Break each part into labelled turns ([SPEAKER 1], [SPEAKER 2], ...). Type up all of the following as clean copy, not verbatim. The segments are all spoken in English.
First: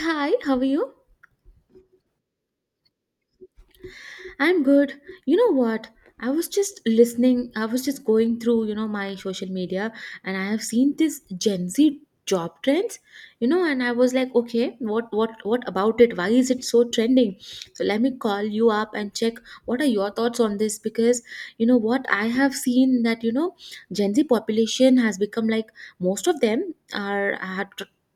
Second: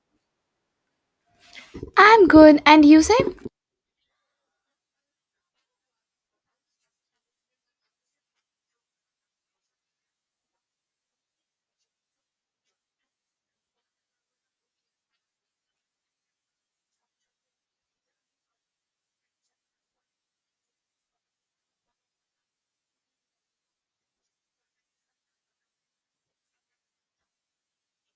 [SPEAKER 1] Hi, how are you?
[SPEAKER 2] I'm good, and you say?
[SPEAKER 1] I'm good. You know what? I was just going through, you know, my social media and I have seen this Gen Z job trends, you know, and I was like, okay, what about it? Why is it so trending? So let me call you up and check what are your thoughts on this because you know what I have seen that, you know, Gen Z population has become like most of them are are-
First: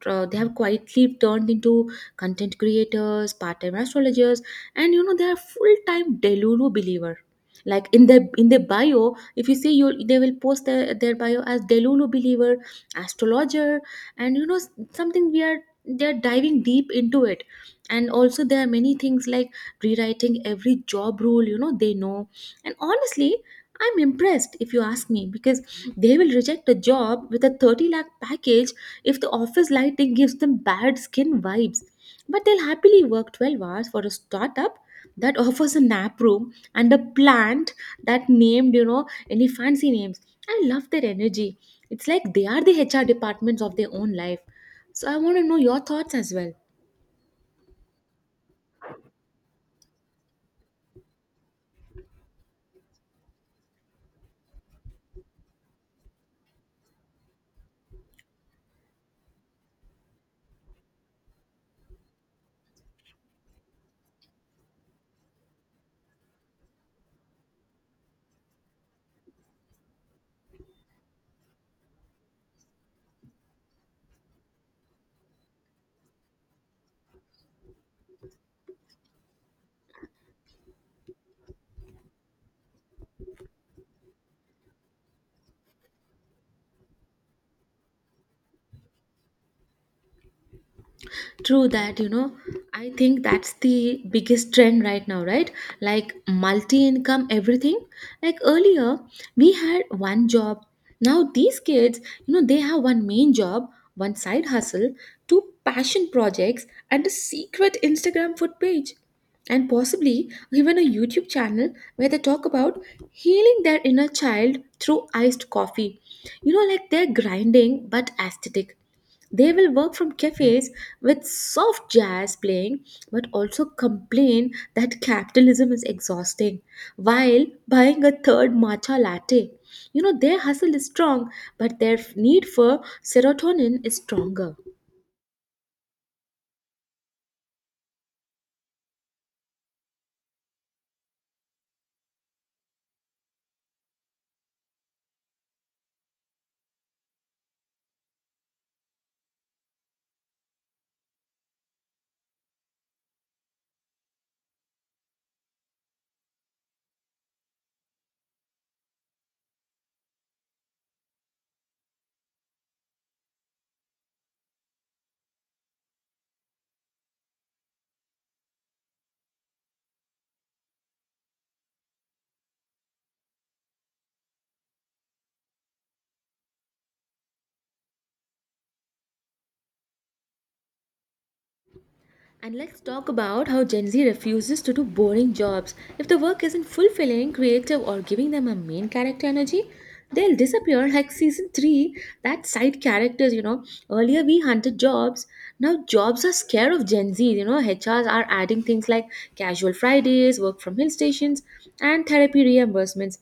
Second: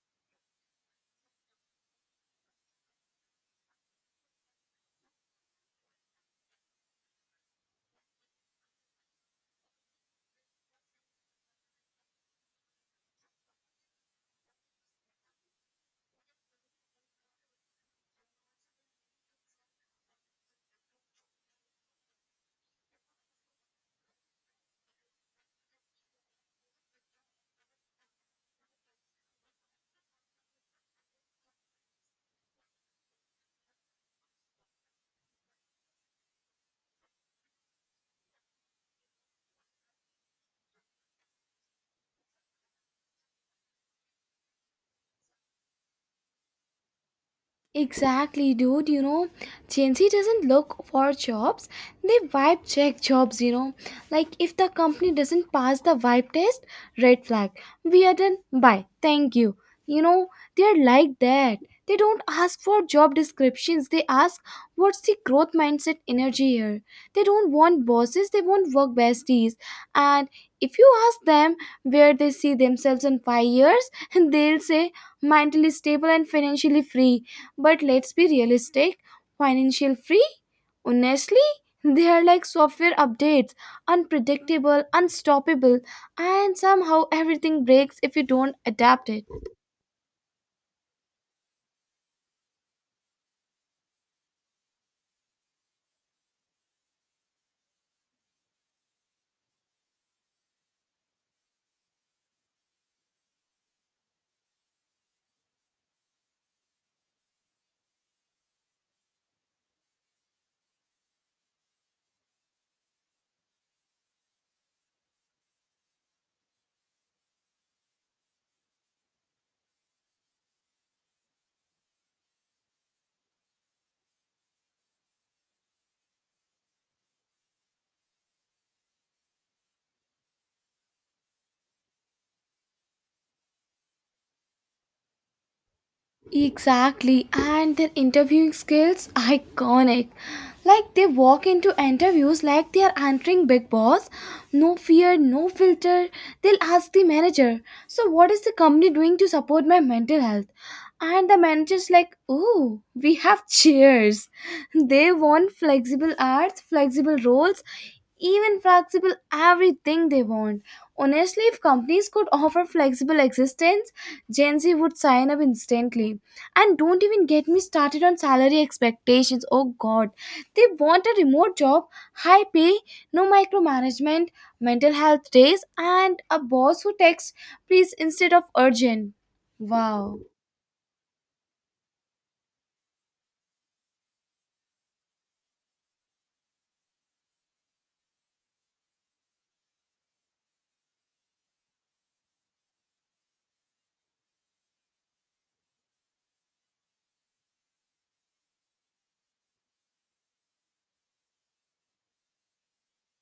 [SPEAKER 1] uh, they have quietly turned into content creators, part-time astrologers, and you know they are full-time delulu believer like in their bio if you see you they will post their bio as delulu believer astrologer and you know something we are they're diving deep into it. And also there are many things like rewriting every job rule, you know they know. And honestly, I'm impressed if you ask me because they will reject a job with a 30 lakh package if the office lighting gives them bad skin vibes, but they'll happily work 12 hours for a startup that offers a nap room and a plant that named, you know, any fancy names. I love their energy. It's like they are the HR departments of their own life. So I want to know your thoughts as well.
[SPEAKER 2] Exactly, dude. Gen Z doesn't look for jobs, they vibe check jobs. Like if the company doesn't pass the vibe test, red flag. We are done. Bye. Thank you. You know, they're like that. They don't ask for job descriptions, they ask what's the growth mindset energy here. They don't want bosses, they want work besties. And if you ask them where they see themselves in 5 years, they'll say mentally stable and financially free, but let's be realistic. Financial free? Honestly, they are like software updates, unpredictable, unstoppable, and somehow everything breaks if you don't adapt it.
[SPEAKER 1] True that, you know, I think that's the biggest trend right now, right? Like multi income, everything. Like earlier, we had one job. Now, these kids, you know, they have one main job, one side hustle, two passion projects, and a secret Instagram food page. And possibly even a YouTube channel where they talk about healing their inner child through iced coffee. You know, like they're grinding but aesthetic. They will work from cafes with soft jazz playing, but also complain that capitalism is exhausting while buying a third matcha latte. You know, their hustle is strong, but their need for serotonin is stronger.
[SPEAKER 2] Exactly, and their interviewing skills iconic. Like they walk into interviews like they are entering Big Boss. No fear, no filter. They'll ask the manager, "So what is the company doing to support my mental health?" And the manager's like, "Oh, we have cheers." They want flexible hours, flexible roles, even flexible everything they want. Honestly, if companies could offer flexible existence, Gen Z would sign up instantly. And don't even get me started on salary expectations. Oh god. They want a remote job, high pay, no micromanagement, mental health days, and a boss who texts please instead of urgent. Wow.
[SPEAKER 1] And let's talk about how Gen Z refuses to do boring jobs. If the work isn't fulfilling, creative, or giving them a main character energy, they'll disappear like season 3. That side characters, you know. Earlier we hunted jobs. Now jobs are scared of Gen Z. You know, HRs are adding things like casual Fridays, work from hill stations, and therapy reimbursements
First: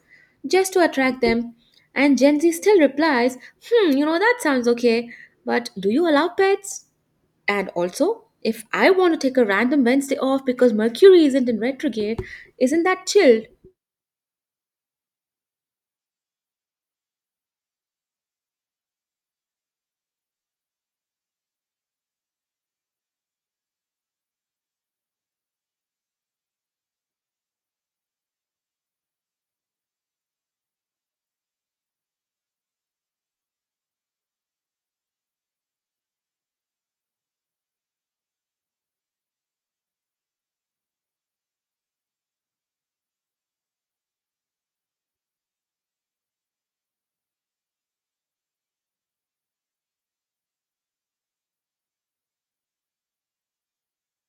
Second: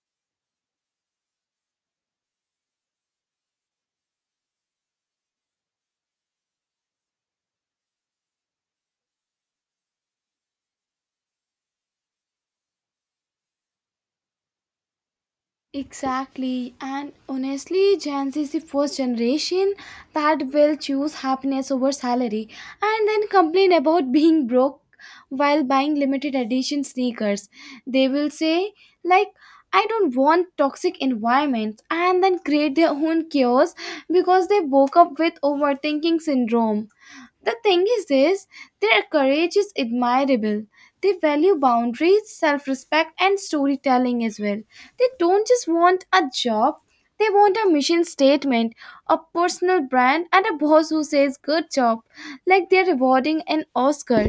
[SPEAKER 1] just to attract them. And Gen Z still replies, hmm, you know, that sounds okay. But do you allow pets? And also, if I want to take a random Wednesday off because Mercury isn't in retrograde, isn't that chilled?
[SPEAKER 2] Exactly, and honestly, Gen Z is the first generation that will choose happiness over salary and then complain about being broke while buying limited edition sneakers. They will say, like, I don't want toxic environments and then create their own chaos because they woke up with overthinking syndrome. The thing is this, their courage is admirable. They value boundaries, self-respect and storytelling as well. They don't just want a job, they want a mission statement, a personal brand and a boss who says good job, like they're rewarding an Oscar.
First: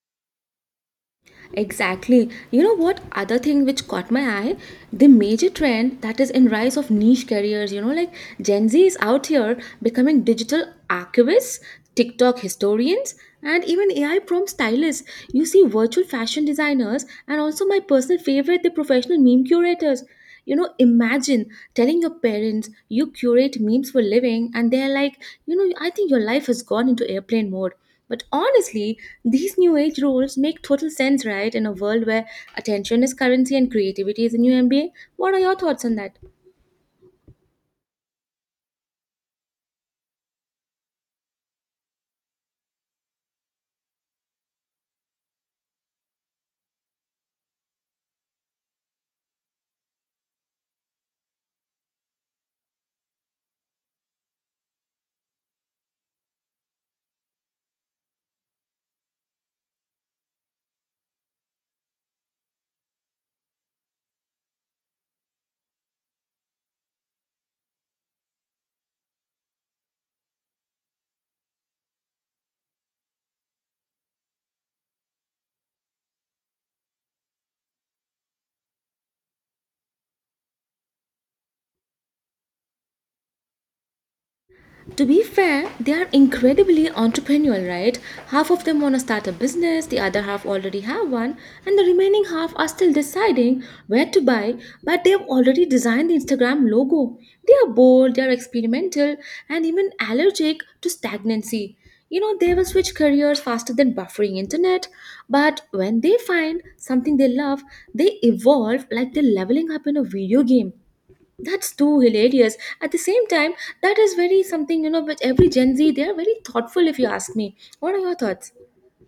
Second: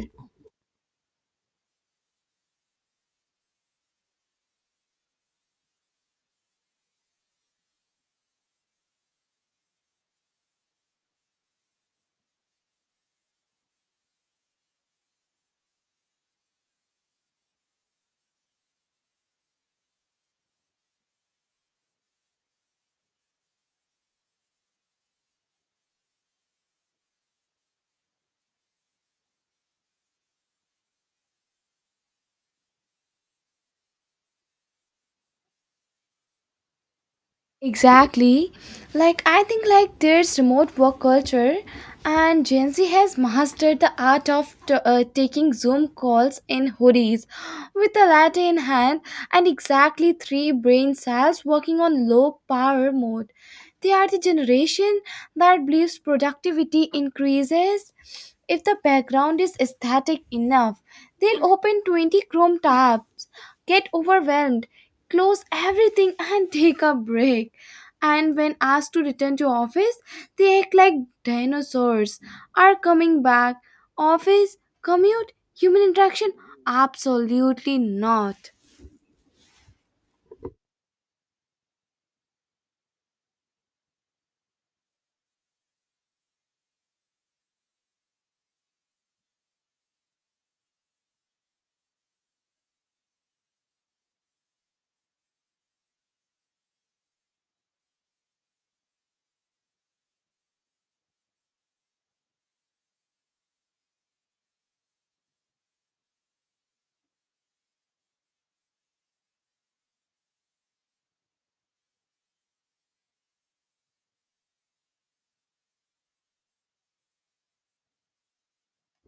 [SPEAKER 1] Exactly. You know what other thing which caught my eye? The major trend that is in rise of niche careers, you know, like Gen Z is out here becoming digital archivists, TikTok historians, and even AI prompt stylists. You see virtual fashion designers and also my personal favorite, the professional meme curators. You know, imagine telling your parents you curate memes for living and they're like, you know, I think your life has gone into airplane mode. But honestly, these new age roles make total sense, right? In a world where attention is currency and creativity is a new MBA. What are your thoughts on that?
[SPEAKER 2] Exactly. Like I think like there's remote work culture and Gen Z has mastered the art of taking Zoom calls in hoodies with a latte in hand and exactly 3 brain cells working on low power mode. They are the generation that believes productivity increases if the background is aesthetic enough. They'll open 20 Chrome tabs, get overwhelmed, close everything, and take a break. And when asked to return to office, they act like dinosaurs are coming back. Office, commute, human interaction? Absolutely not.
[SPEAKER 1] To be fair, they are incredibly entrepreneurial, right? Half of them want to start a business, the other half already have one, and the remaining half are still deciding where to buy, but they have already designed the Instagram logo. They are bold, they are experimental, and even allergic to stagnancy. You know, they will switch careers faster than buffering internet, but when they find something they love, they evolve like they're leveling up in a video game. That's too hilarious. At the same time, that is very something, you know, which every Gen Z, they are very thoughtful if you ask me. What are your thoughts?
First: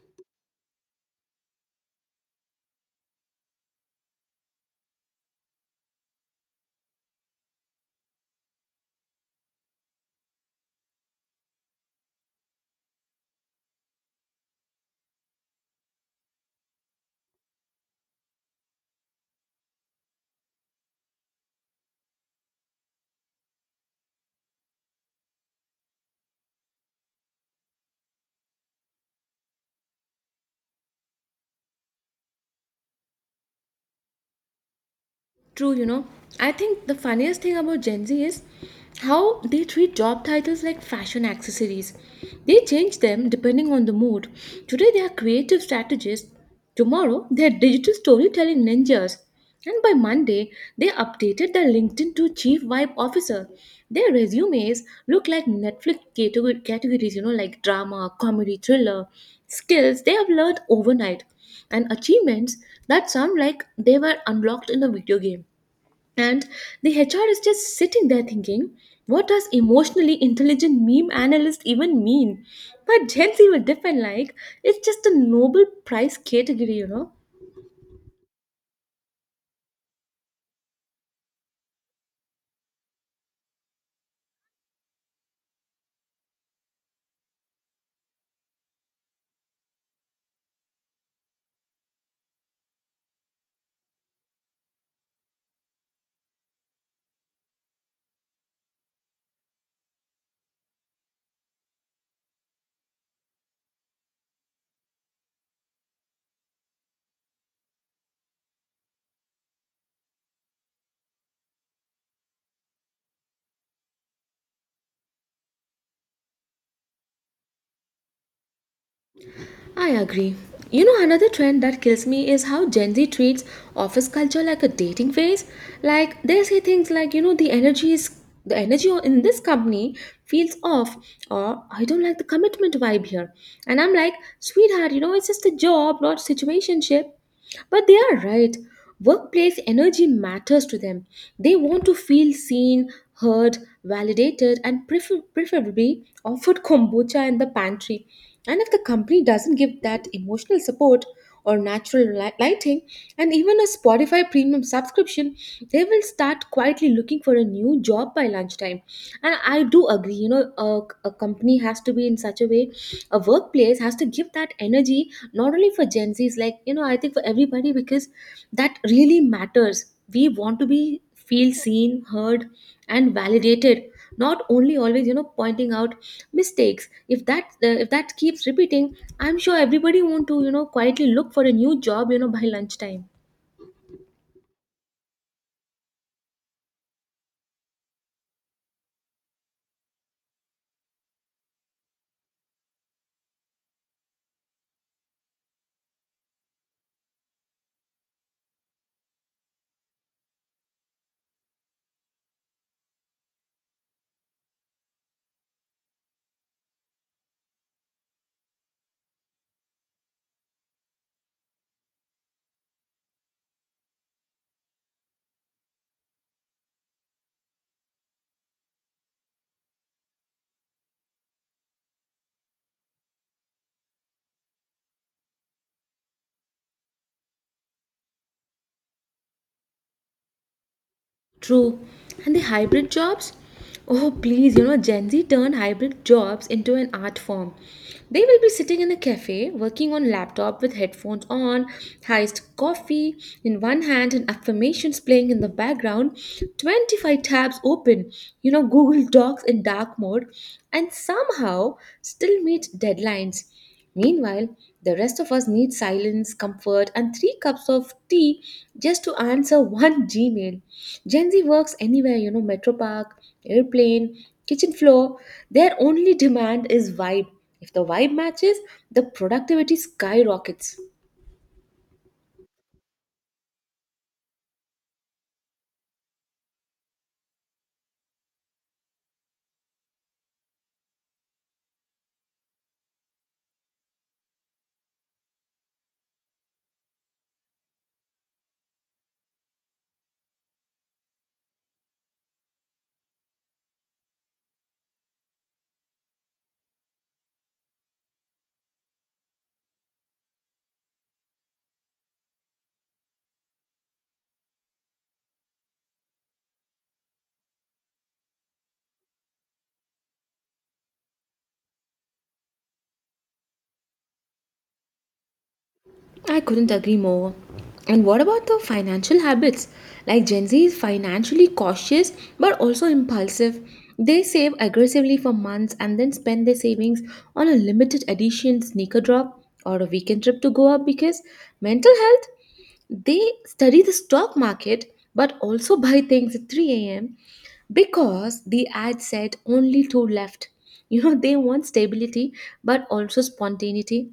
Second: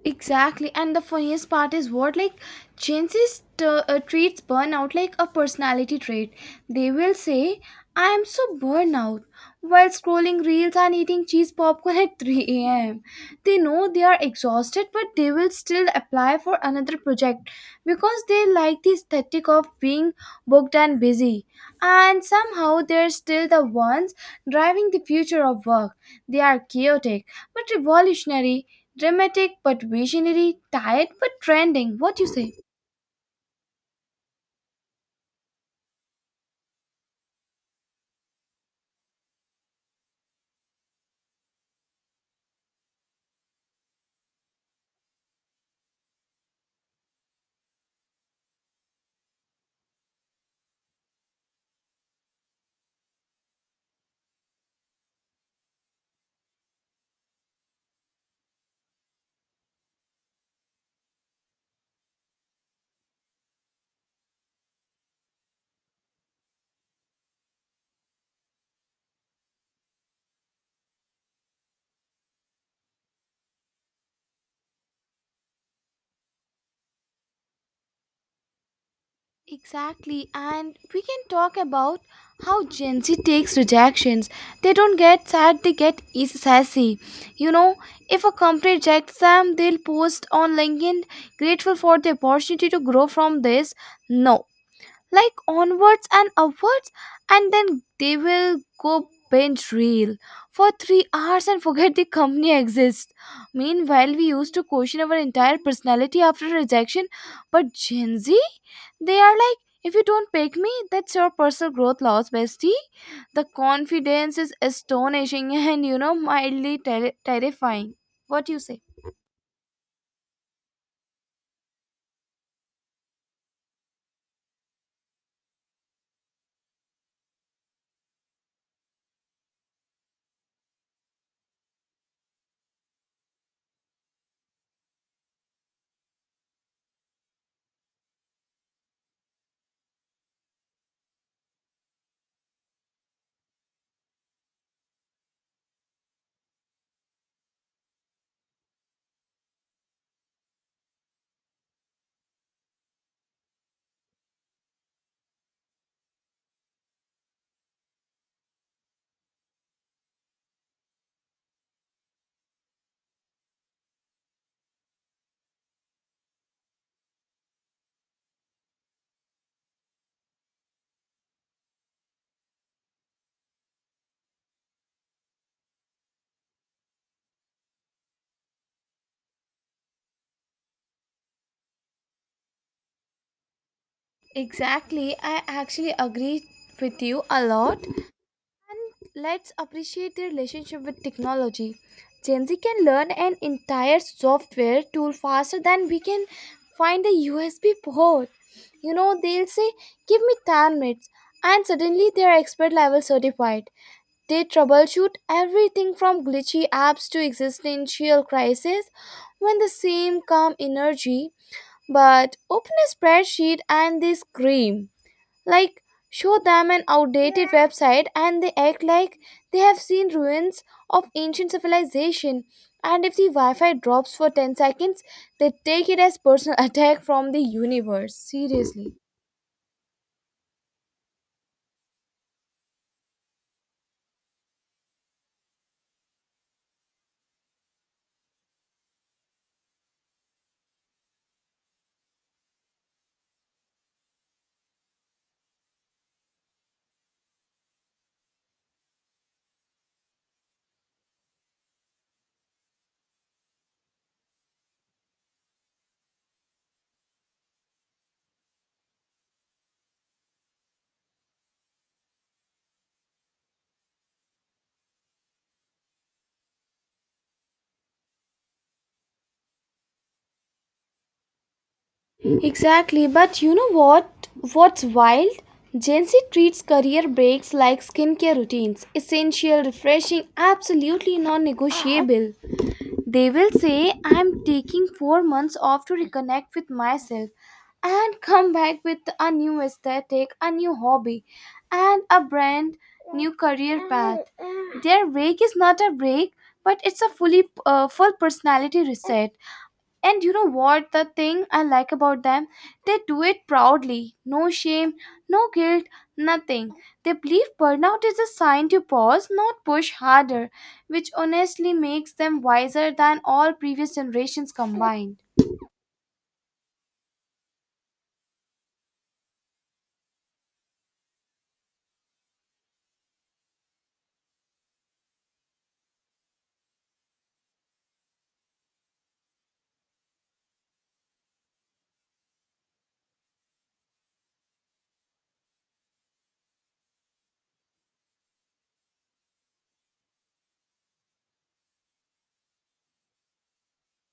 [SPEAKER 2] Exactly, and the funniest part is what like Gen Z treats burnout like a personality trait. They will say, "I am so burned out," while scrolling reels and eating cheese popcorn at 3 a.m. They know they are exhausted, but they will still apply for another project because they like the aesthetic of being booked and busy. And somehow they're still the ones driving the future of work. They are chaotic but revolutionary, dramatic but visionary, tired but trending. What you say?
[SPEAKER 1] True, you know. I think the funniest thing about Gen Z is how they treat job titles like fashion accessories. They change them depending on the mood. Today they are creative strategists, tomorrow they are digital storytelling ninjas, and by Monday they updated their LinkedIn to Chief Vibe Officer. Their resumes look like categories, you know, like drama, comedy, thriller, skills they have learned overnight and achievements that sound like they were unlocked in a video game. And the HR is just sitting there thinking, what does emotionally intelligent meme analyst even mean? But Gen Z will defend like it's just a Nobel Prize category, you know?
[SPEAKER 2] Exactly, and we can talk about how Gen Z takes rejections. They don't get sad, they get sassy. You know, if a company rejects them, they'll post on LinkedIn, grateful for the opportunity to grow from this. No, like onwards and upwards, and then they will go binge reel for 3 hours and forget the company exists. Meanwhile, we used to question our entire personality after rejection, but Gen Z, they are like, if you don't pick me, that's your personal growth loss, bestie. The confidence is astonishing and mildly terrifying. What do you say?
[SPEAKER 1] I agree. You know, another trend that kills me is how Gen Z treats office culture like a dating phase. Like they say things like, you know, the energy in this company feels off, or I don't like the commitment vibe here. And I'm like, sweetheart, you know, it's just a job, not situationship. But they are right. Workplace energy matters to them. They want to feel seen, heard, validated, and preferably offered kombucha in the pantry. And if the company doesn't give that emotional support or natural lighting and even a Spotify premium subscription, they will start quietly looking for a new job by lunchtime. And I do agree, you know, a company has to be in such a way, a workplace has to give that energy not only for Gen Zs, like, you know, I think for everybody because that really matters. We want to be feel seen, heard, and validated, not only always, you know, pointing out mistakes. If that if that keeps repeating, I'm sure everybody want to, you know, quietly look for a new job, you know, by lunchtime.
[SPEAKER 2] Exactly, I actually agree with you a lot. And let's appreciate the relationship with technology. Gen Z can learn an entire software tool faster than we can find a USB port. They'll say, give me 10 minutes, and suddenly they're expert level certified. They troubleshoot everything from glitchy apps to existential crises. When the same calm energy, but open a spreadsheet and they scream. Like, show them an outdated website and they act like they have seen ruins of ancient civilization. And if the Wi Fi drops for 10 seconds, they take it as personal attack from the universe. Seriously.
[SPEAKER 1] True. And the hybrid jobs? Oh, please, you know, Gen Z turned hybrid jobs into an art form. They will be sitting in a cafe, working on laptop with headphones on, iced coffee in one hand and affirmations playing in the background, 25 tabs open, you know, Google Docs in dark mode, and somehow still meet deadlines. Meanwhile, the rest of us need silence, comfort, and three cups of tea just to answer one Gmail. Gen Z works anywhere, you know, metro park, airplane, kitchen floor. Their only demand is vibe. If the vibe matches, the productivity skyrockets.
[SPEAKER 2] Exactly, but you know what? What's wild? Gen Z treats career breaks like skincare routines, essential, refreshing, absolutely non negotiable. They will say, I'm taking 4 months off to reconnect with myself and come back with a new aesthetic, a new hobby, and a brand new career path. Their break is not a break, but it's a full personality reset. And you know what? The thing I like about them, they do it proudly. No shame, no guilt, nothing. They believe burnout is a sign to pause, not push harder, which honestly makes them wiser than all previous generations combined.
[SPEAKER 1] I couldn't agree more. And what about the financial habits? Like Gen Z is financially cautious but also impulsive. They save aggressively for months and then spend their savings on a limited edition sneaker drop or a weekend trip to Goa because mental health, they study the stock market but also buy things at 3 a.m. because the ad said only two left. You know, they want stability but also spontaneity,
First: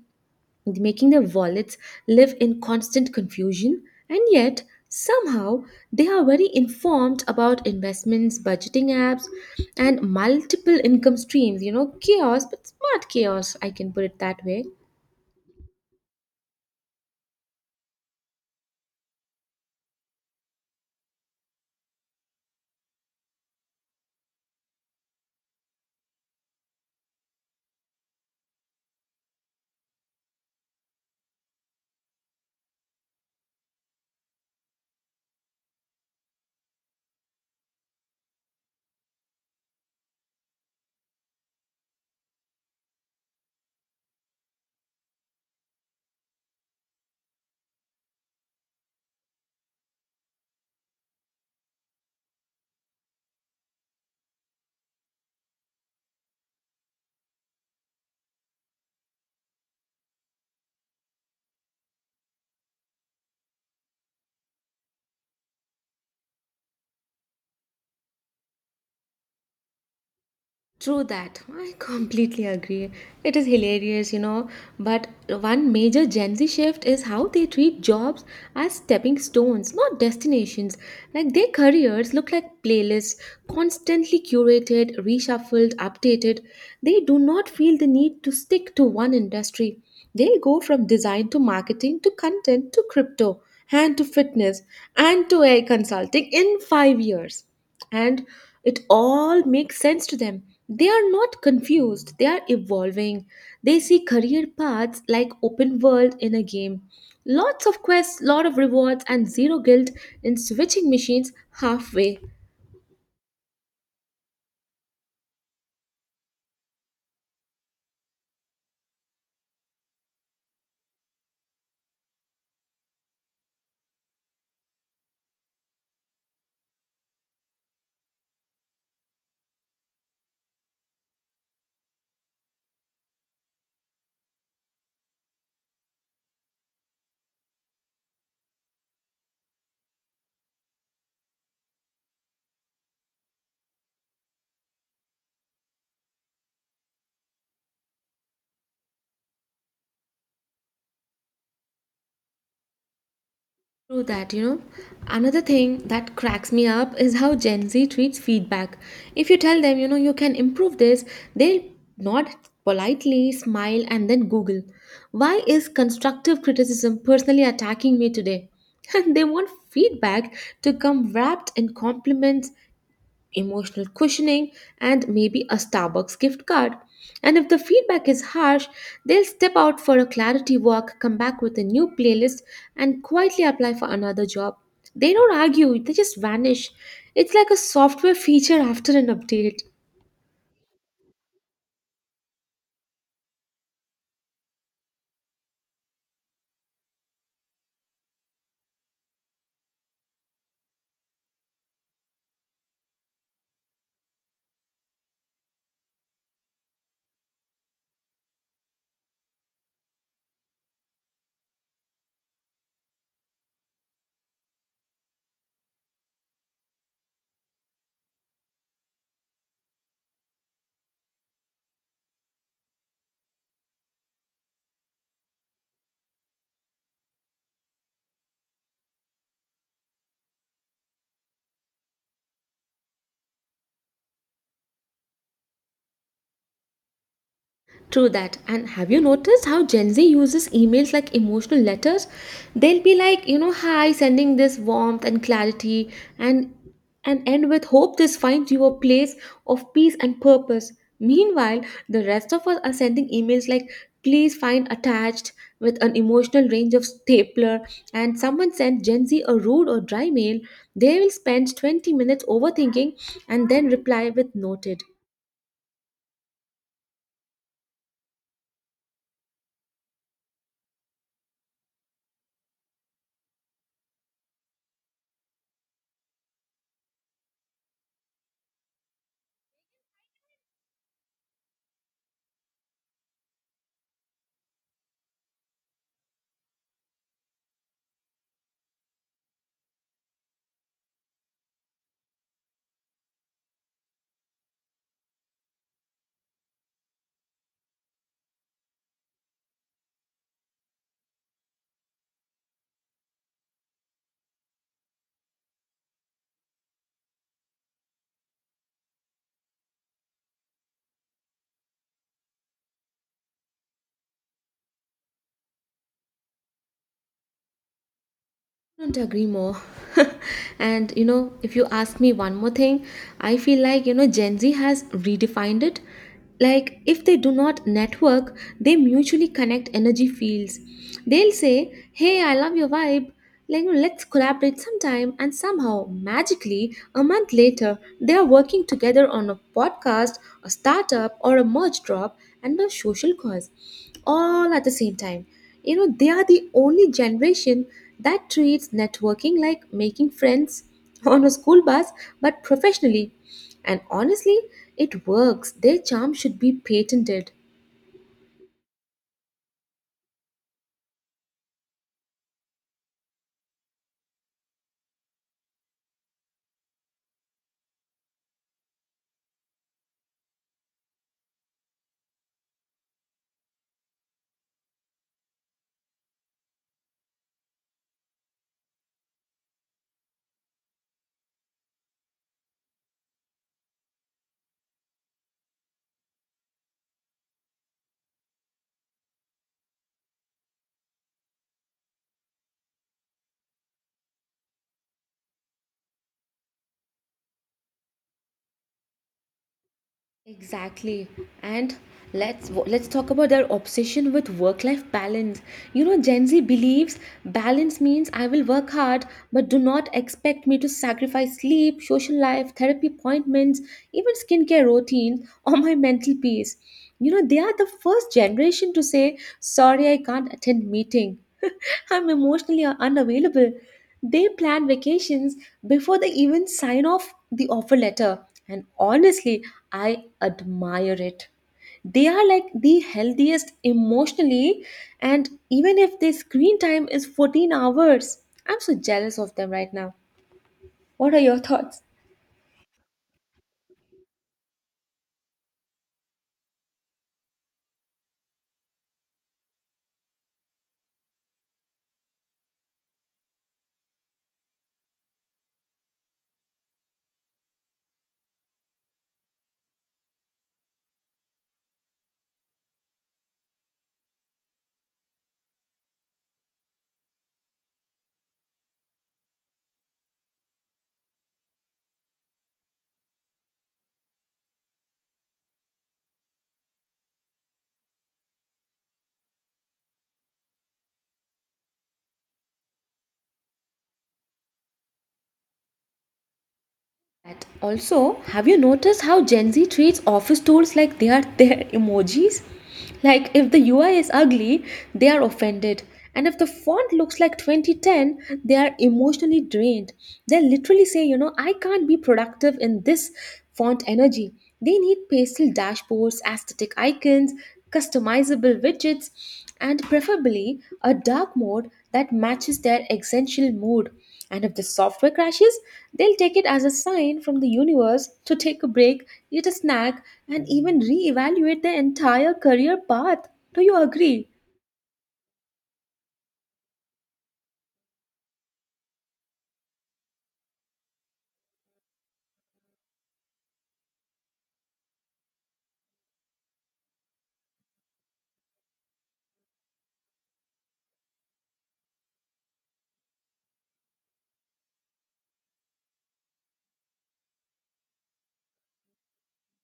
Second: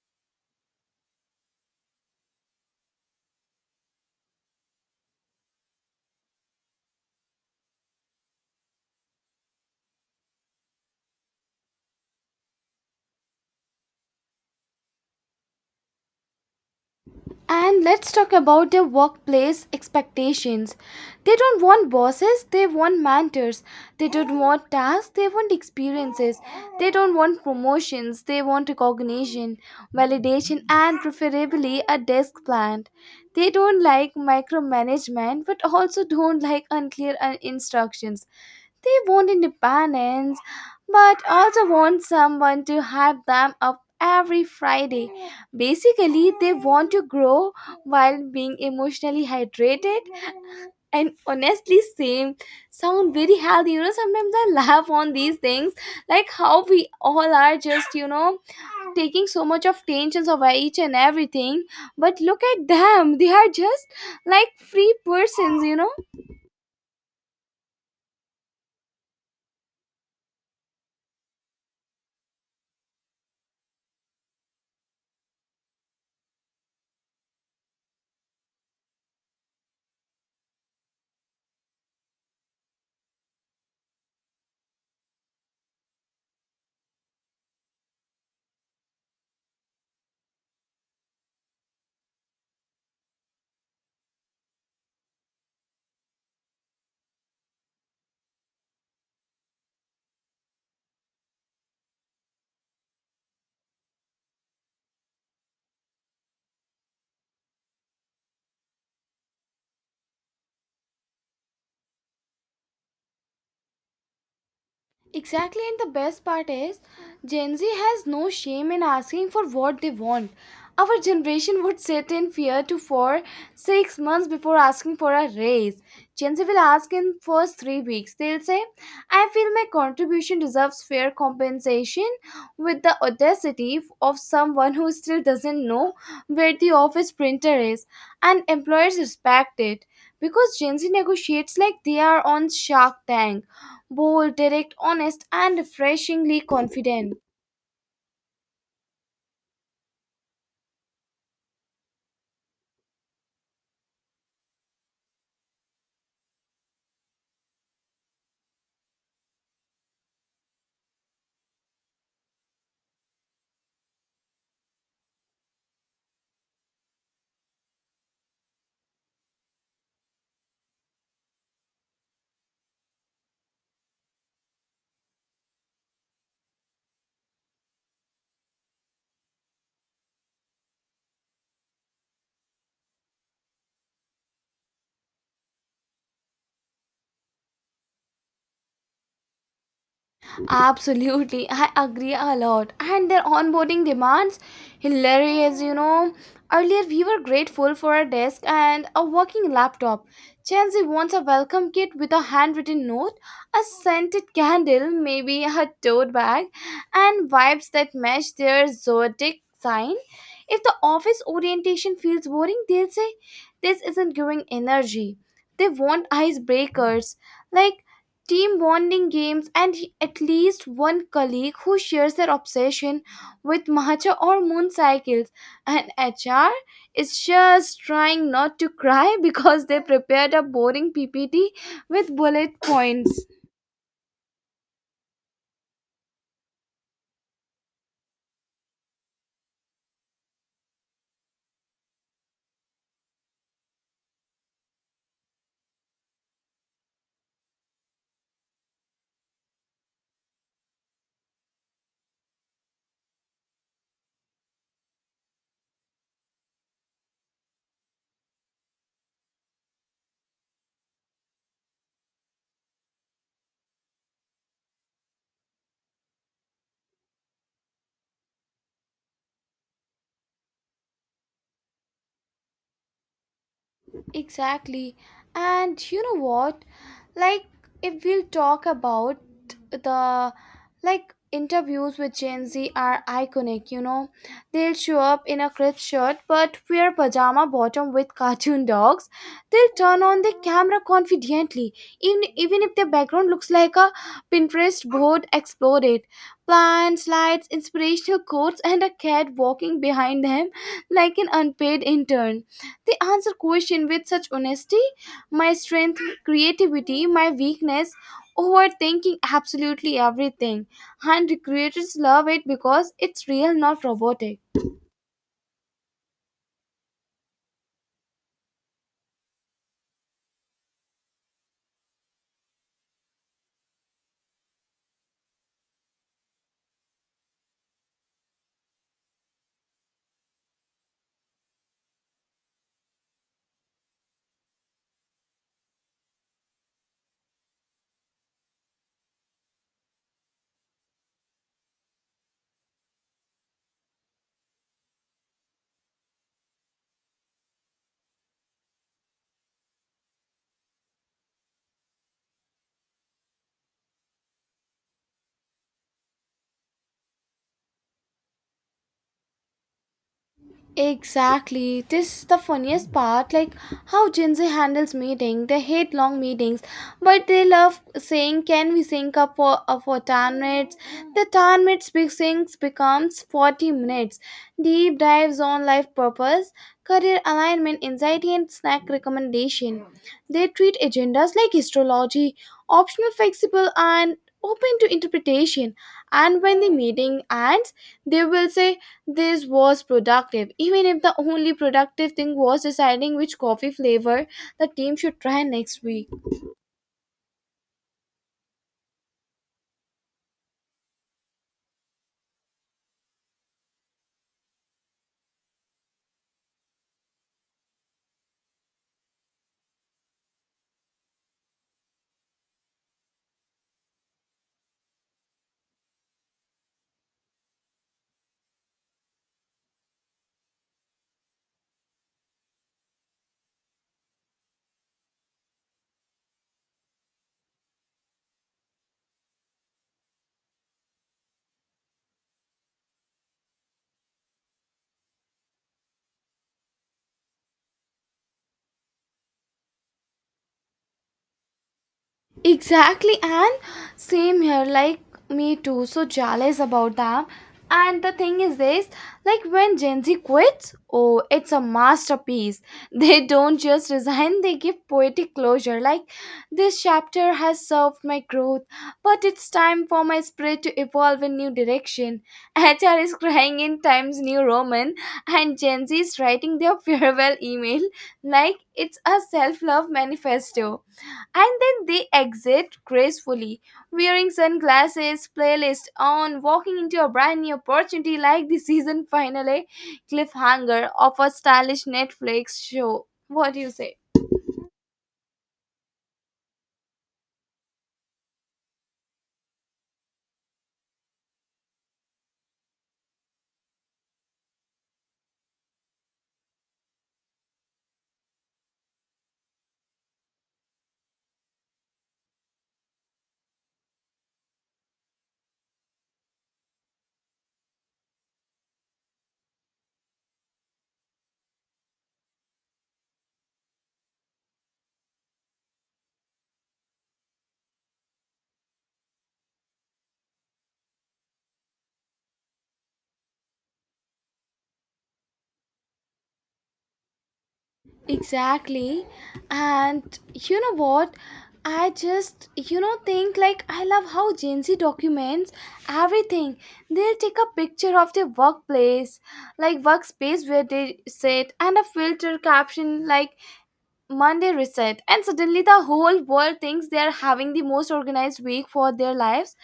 [SPEAKER 1] making their wallets live in constant confusion, and yet somehow they are very informed about investments, budgeting apps, and multiple income streams. You know, chaos, but smart chaos, I can put it that way.
[SPEAKER 2] And let's talk about their workplace expectations. They don't want bosses, they want mentors. They don't want tasks, they want experiences. They don't want promotions, they want recognition, validation, and preferably a desk plant. They don't like micromanagement but also don't like unclear instructions. They want independence but also want someone to hype them up every Friday. Basically, they want to grow while being emotionally hydrated. And honestly, same sound very healthy. Sometimes I laugh on these things, like how we all are just, taking so much of tensions over each and everything. But look at them, they are just like free persons.
[SPEAKER 1] True that. I completely agree. It is hilarious, you know. But one major Gen Z shift is how they treat jobs as stepping stones, not destinations. Like their careers look like playlists, constantly curated, reshuffled, updated. They do not feel the need to stick to one industry. They go from design to marketing to content to crypto and to fitness and to AI consulting in 5 years and it all makes sense to them. They are not confused, they are evolving. They see career paths like open world in a game. Lots of quests, lot of rewards, and zero guilt in switching machines halfway.
[SPEAKER 2] Exactly, and the best part is Gen Z has no shame in asking for what they want. Our generation would sit in fear to for 6 months before asking for a raise. Gen Z will ask in first 3 weeks. They'll say, I feel my contribution deserves fair compensation with the audacity of someone who still doesn't know where the office printer is. And employers respect it because Gen Z negotiates like they are on Shark Tank, bold, direct, honest, and refreshingly confident.
[SPEAKER 1] True that, you know. Another thing that cracks me up is how Gen Z treats feedback. If you tell them, you know, you can improve this, they'll nod politely, smile, and then Google. Why is constructive criticism personally attacking me today? And they want feedback to come wrapped in compliments, emotional cushioning, and maybe a Starbucks gift card. And if the feedback is harsh, they'll step out for a clarity walk, come back with a new playlist, and quietly apply for another job. They don't argue, they just vanish. It's like a software feature after an update.
[SPEAKER 2] Absolutely, I agree a lot. And their onboarding demands, hilarious. Earlier, we were grateful for a desk and a working laptop. Gen Z wants a welcome kit with a handwritten note, a scented candle, maybe a tote bag, and vibes that match their zodiac sign. If the office orientation feels boring, they'll say, this isn't giving energy. They want icebreakers like team bonding games, and at least one colleague who shares their obsession with matcha or moon cycles. And HR is just trying not to cry because they prepared a boring PPT with bullet points.
[SPEAKER 1] True that. And have you noticed how Gen Z uses emails like emotional letters? They'll be like, you know, hi, sending this warmth and clarity and and end with hope this finds you a place of peace and purpose. Meanwhile, the rest of us are sending emails like please find attached with an emotional range of stapler, and someone sent Gen Z a rude or dry mail, they will spend 20 minutes overthinking and then reply with noted.
[SPEAKER 2] Exactly. And you know what? Like, if we'll talk about the like interviews with Gen Z are iconic. They'll show up in a crisp shirt but wear pajama bottom with cartoon dogs. They'll turn on the camera confidently, even if their background looks like a Pinterest board exploded. Plants, lights, inspirational quotes, and a cat walking behind them like an unpaid intern. They answer question with such honesty. My strength, creativity, my weakness, overthinking absolutely everything. And creators love it because it's real, not robotic.
[SPEAKER 1] Couldn't agree more. And you know, if you ask me one more thing, I feel like you know Gen Z has redefined it. Like if they do not network, they mutually connect energy fields. They'll say, "Hey, I love your vibe. Like you know, let's collaborate sometime," and somehow magically, a month later, they are working together on a podcast, a startup, or a merch drop, and a social cause, all at the same time. You know, they are the only generation that treats networking like making friends on a school bus, but professionally. And honestly, it works. Their charm should be patented.
[SPEAKER 2] Exactly. This is the funniest part, like how Gen Z handles meeting. They hate long meetings, but they love saying, "Can we sync up for 10 minutes?" The 10 minutes big syncs becomes 40 minutes. Deep dives on life purpose, career alignment, anxiety, and snack recommendation. They treat agendas like astrology, optional, flexible, and open to interpretation. And when the meeting ends, they will say this was productive, even if the only productive thing was deciding which coffee flavor the team should try next week.
[SPEAKER 1] Exactly. And let's talk about their obsession with work-life balance. You know, Gen Z believes balance means I will work hard, but do not expect me to sacrifice sleep, social life, therapy appointments, even skincare routines or my mental peace. You know, they are the first generation to say, "Sorry, I can't attend meeting. I'm emotionally unavailable." They plan vacations before they even sign off the offer letter. And honestly, I admire it. They are like the healthiest emotionally, and even if their screen time is 14 hours, I'm so jealous of them right now. What are your thoughts?
[SPEAKER 2] Exactly, and same here, like me too. So jealous about them. And the thing is this, like when Gen Z quits, oh, it's a masterpiece. They don't just resign, they give poetic closure. Like, this chapter has served my growth, but it's time for my spirit to evolve in new direction. HR is crying in Times New Roman, and Gen Z is writing their farewell email like it's a self love manifesto. And then they exit gracefully, wearing sunglasses, playlist on, walking into a brand new opportunity like the season finale cliffhanger of a stylish Netflix show. What do you say?
[SPEAKER 1] That also, have you noticed how Gen Z treats office tools like they are their emojis? Like if the UI is ugly, they are offended. And if the font looks like 2010, they are emotionally drained. They literally say, you know, I can't be productive in this font energy. They need pastel dashboards, aesthetic icons, customizable widgets, and preferably a dark mode that matches their essential mood. And if the software crashes, they'll take it as a sign from the universe to take a break, eat a snack, and even reevaluate their entire career path. Do you agree?
[SPEAKER 2] Exactly. And you know what? I just, think like I love how Gen Z documents everything. They'll take a picture of their workplace, like workspace where they sit, and a filter caption like Monday reset, and suddenly the whole world thinks they are having the most organized week for their lives.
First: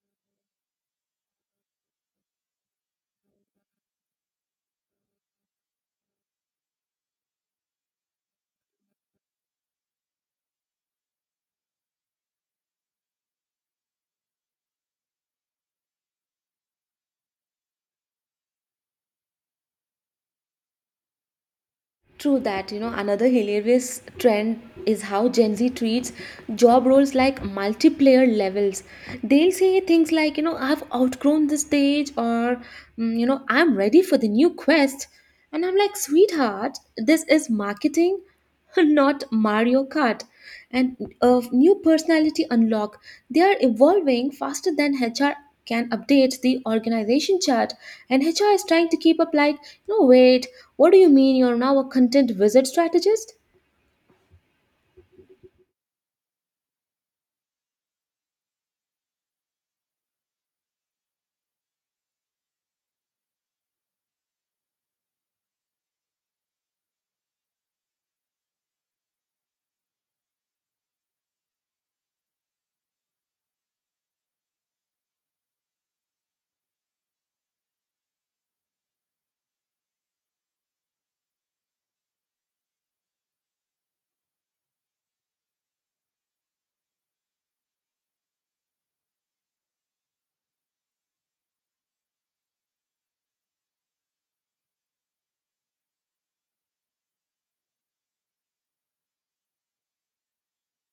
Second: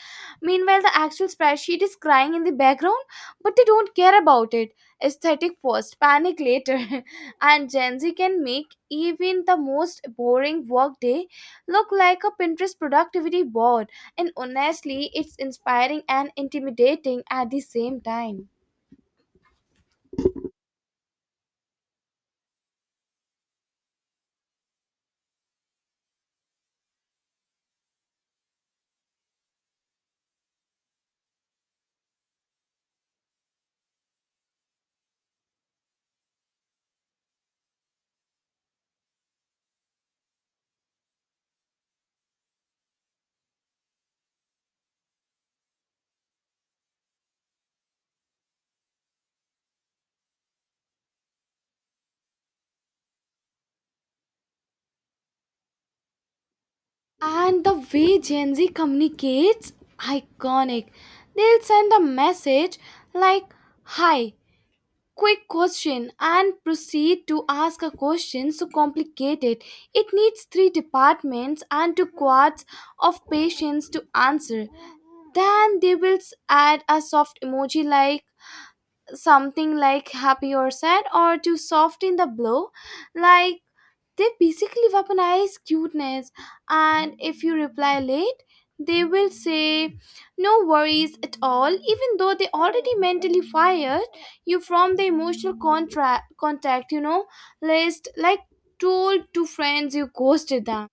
[SPEAKER 2] Meanwhile, the actual spreadsheet is crying in the background, but they don't care about it. Aesthetic first, panic later. And Gen Z can make even the most boring workday look like a Pinterest productivity board. And honestly, it's inspiring and intimidating at the same time.
[SPEAKER 1] True that. You know, another hilarious trend is how Gen Z treats job roles like multiplayer levels. They'll say things like, you know, I've outgrown this stage or, you know, I'm ready for the new quest. And I'm like, sweetheart, this is marketing, not Mario Kart. And a new personality unlock. They are evolving faster than HR can update the organization chart, and HR is trying to keep up like, no wait, what do you mean you're now a content wizard strategist?
[SPEAKER 2] And the way Gen Z communicates, iconic. They'll send a message like, hi, quick question, and proceed to ask a question so complicated. It needs three departments and two quarts of patience to answer. Then they will add a soft emoji like something like happy or sad, or to soften the blow, like they basically weaponize cuteness, and if you reply late, they will say no worries at all, even though they already mentally fired you from the emotional contract contact, list like told to friends you ghosted them.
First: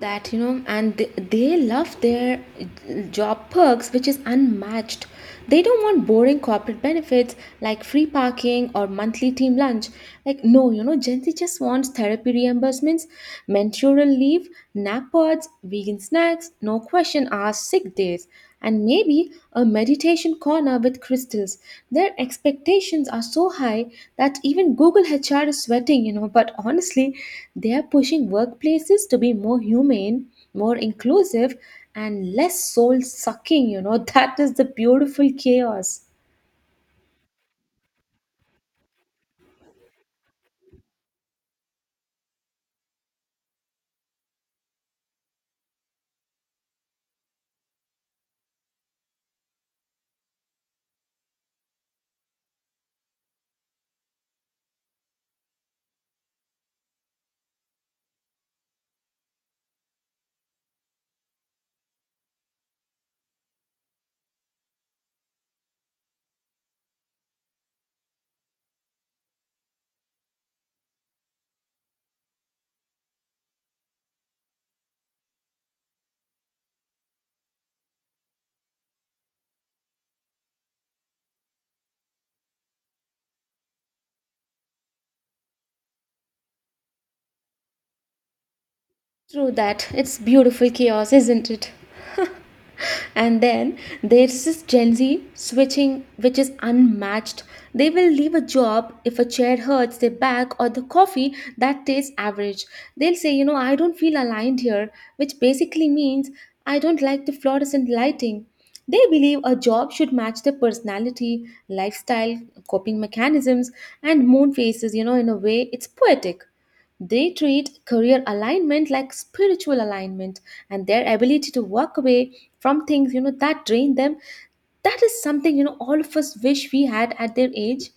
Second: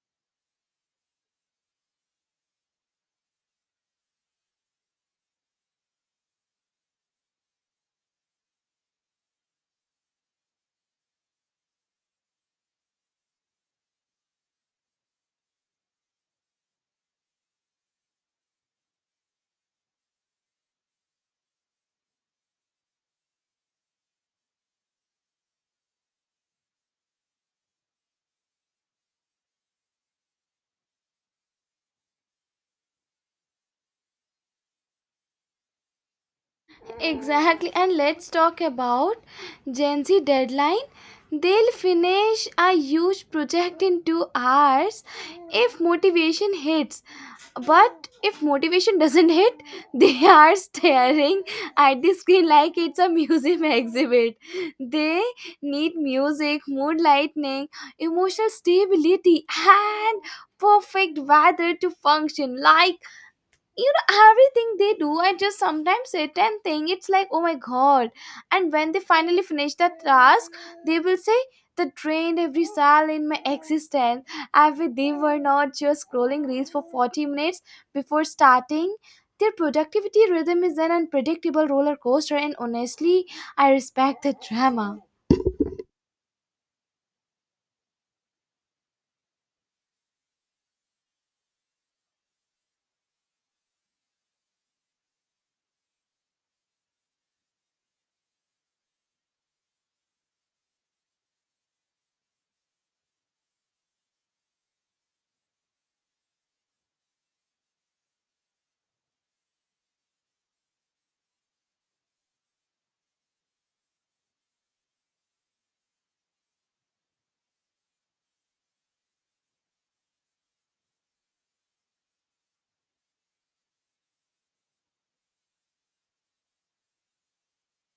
[SPEAKER 1] That, you know, and they love their job perks, which is unmatched. They don't want boring corporate benefits like free parking or monthly team lunch. Like, no, you know, Gen Z just wants therapy reimbursements, menstrual leave, nap pods, vegan snacks, no question asked sick days, and maybe a meditation corner with crystals. Their expectations are so high that even Google HR is sweating, you know. But honestly, they are pushing workplaces to be more humane, more inclusive, and less soul sucking, you know. That is the beautiful chaos.
[SPEAKER 2] Exactly. And let's talk about Gen Z deadline. They'll finish a huge project in 2 hours if motivation hits. But if motivation doesn't hit, they are staring at the screen like it's a museum exhibit. They need music, mood lightning, emotional stability, and perfect weather to function like everything they do. I just sometimes sit and think it's like, oh my god. And when they finally finish the task, they will say that drained every cell in my existence. I wish they were not just scrolling reels for 40 minutes before starting. Their productivity rhythm is an unpredictable roller coaster, and honestly, I respect the drama.
[SPEAKER 1] True that. It's beautiful chaos, isn't it? And then there's this Gen Z switching, which is unmatched. They will leave a job if a chair hurts their back or the coffee that tastes average. They'll say, you know, I don't feel aligned here, which basically means I don't like the fluorescent lighting. They believe a job should match their personality, lifestyle, coping mechanisms, and moon phases. You know, in a way it's poetic. They treat career alignment like spiritual alignment, and their ability to walk away from things, you know, that drain them, that is something, you know, all of us wish we had at their age.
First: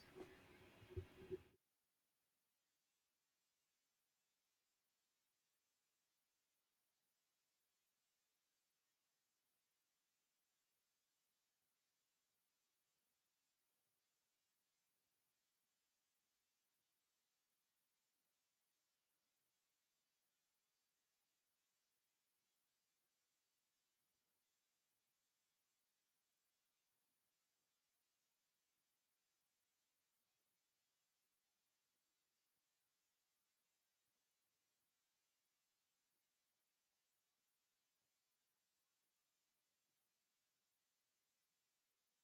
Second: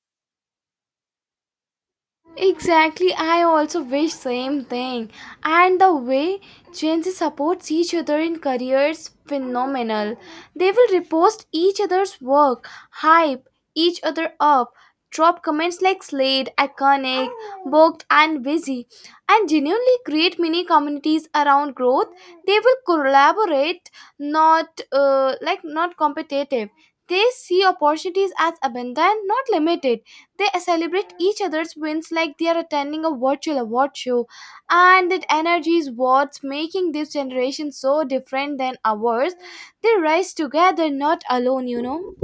[SPEAKER 2] Exactly, I also wish same thing. And the way Gen Z supports each other in careers phenomenal. They will repost each other's work, hype each other up, drop comments like Slade, Iconic, Booked and Busy, and genuinely create mini communities around growth. They will collaborate, not like not competitive. They see opportunities as abundant, not limited. They celebrate each other's wins like they are attending a virtual award show, and that energy is what's making this generation so different than ours. They rise together, not alone.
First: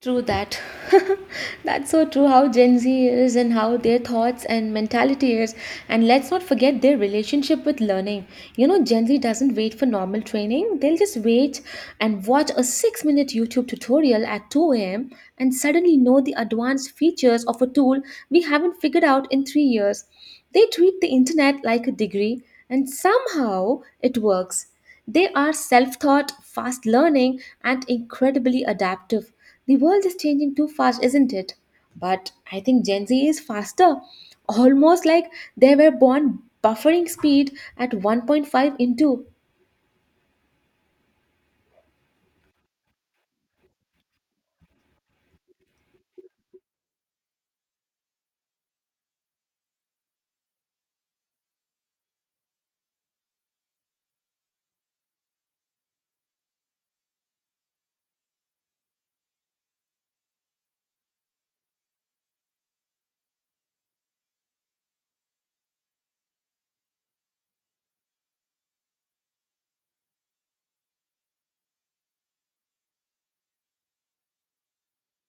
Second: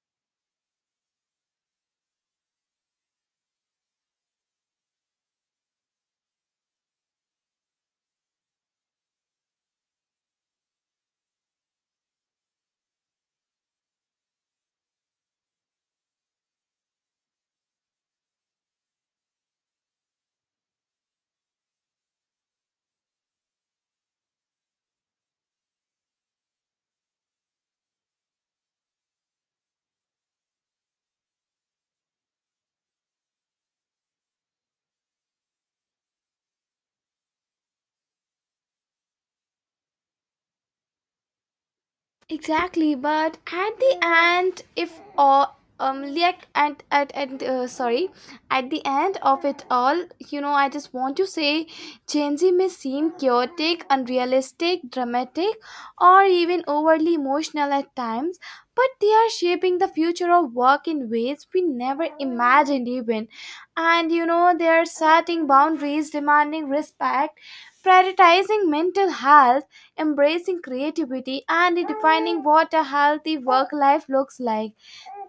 [SPEAKER 1] True that. That's so true how Gen Z is and how their thoughts and mentality is. And let's not forget their relationship with learning. You know, Gen Z doesn't wait for normal training, they'll just wait and watch a 6 minute YouTube tutorial at 2 a.m. and suddenly know the advanced features of a tool we haven't figured out in 3 years. They treat the internet like a degree, and somehow it works. They are self taught, fast learning, and incredibly adaptive. The world is changing too fast, isn't it? But I think Gen Z is faster, almost like they were born buffering speed at 1.5 into.
[SPEAKER 2] Exactly, but at the end, if all like at sorry, at the end of it all, I just want to say, Gen Z may seem chaotic, unrealistic, dramatic, or even overly emotional at times, but they are shaping the future of work in ways we never imagined even, and they are setting boundaries, demanding respect, prioritizing mental health, embracing creativity, and defining what a healthy work life looks like.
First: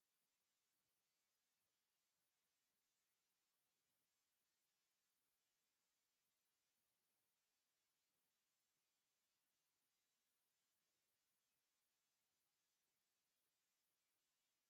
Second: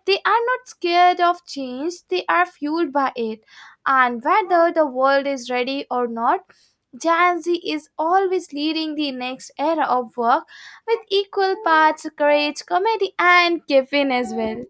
[SPEAKER 2] They are not scared of change, they are fueled by it. And whether the world is ready or not, Gen Z is always leading the next era of work with equal parts courage, comedy, and caffeine as well.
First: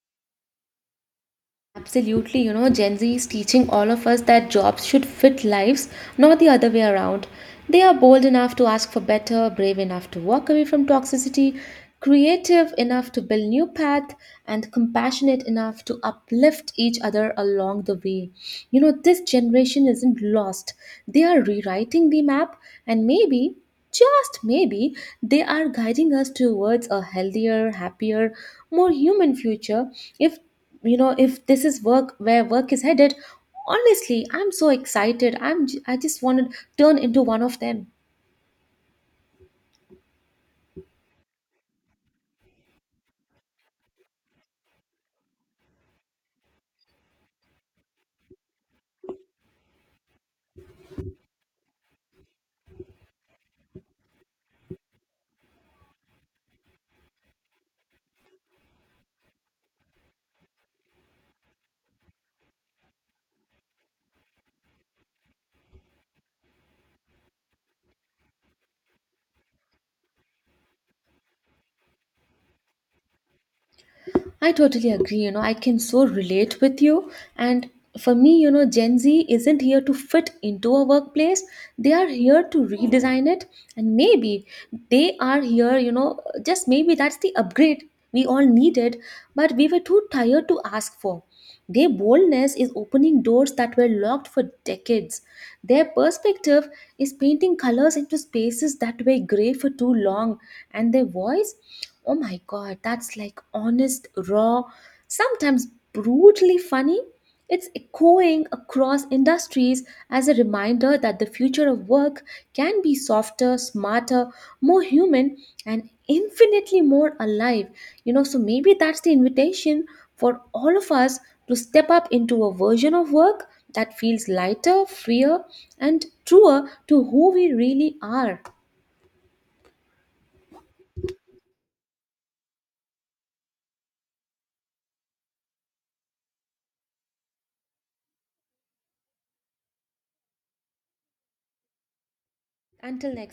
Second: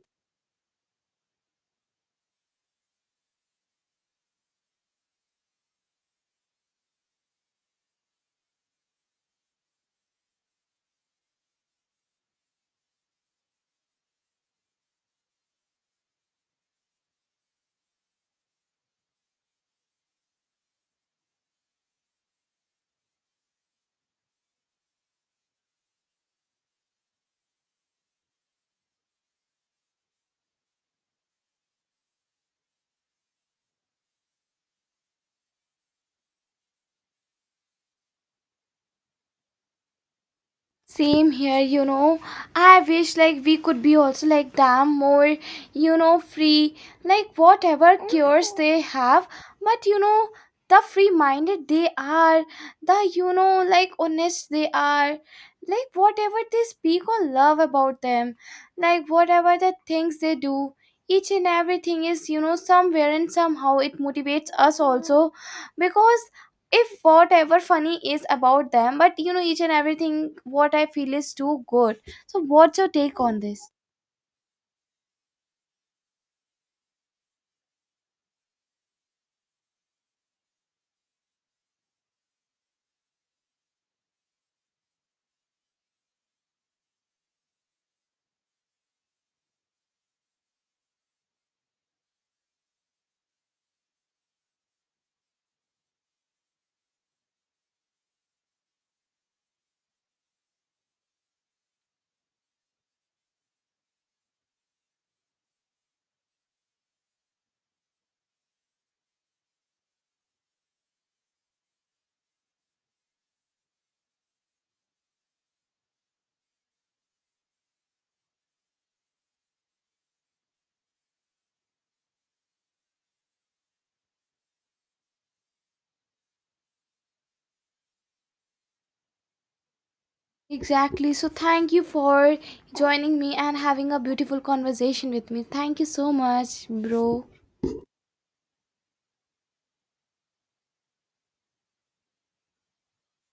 [SPEAKER 1] Absolutely, you know, Gen Z is teaching all of us that jobs should fit lives, not the other way around. They are bold enough to ask for better, brave enough to walk away from toxicity, creative enough to build new path, and compassionate enough to uplift each other along the way. You know, this generation isn't lost. They are rewriting the map, and maybe, just maybe, they are guiding us towards a healthier, happier, more human future. If, you know, if this is work, where work is headed, honestly I'm so excited. I'm I just want to turn into one of them.
[SPEAKER 2] Same here. I wish like we could be also like them more, free, like whatever cures they have. But the free minded they are, the like honest they are, like whatever they speak or love about them, like whatever the things they do, each and everything is, somewhere and somehow it motivates us also, because if whatever funny is about them, but each and everything what I feel is too good. So what's your take on this?
[SPEAKER 1] I totally agree, you know, I can so relate with you. And for me, you know, Gen Z isn't here to fit into a workplace, they are here to redesign it. And maybe they are here, you know, just maybe that's the upgrade we all needed, but we were too tired to ask for. Their boldness is opening doors that were locked for decades. Their perspective is painting colors into spaces that were gray for too long. And their voice, oh my god, that's like honest, raw, sometimes brutally funny. It's echoing across industries as a reminder that the future of work can be softer, smarter, more human, and infinitely more alive. You know, so maybe that's the invitation for all of us to step up into a version of work that feels lighter, freer, and truer to who we really are.
[SPEAKER 2] Exactly, so thank you for joining me and having a beautiful conversation with me. Thank you so much, bro.
[SPEAKER 1] Until next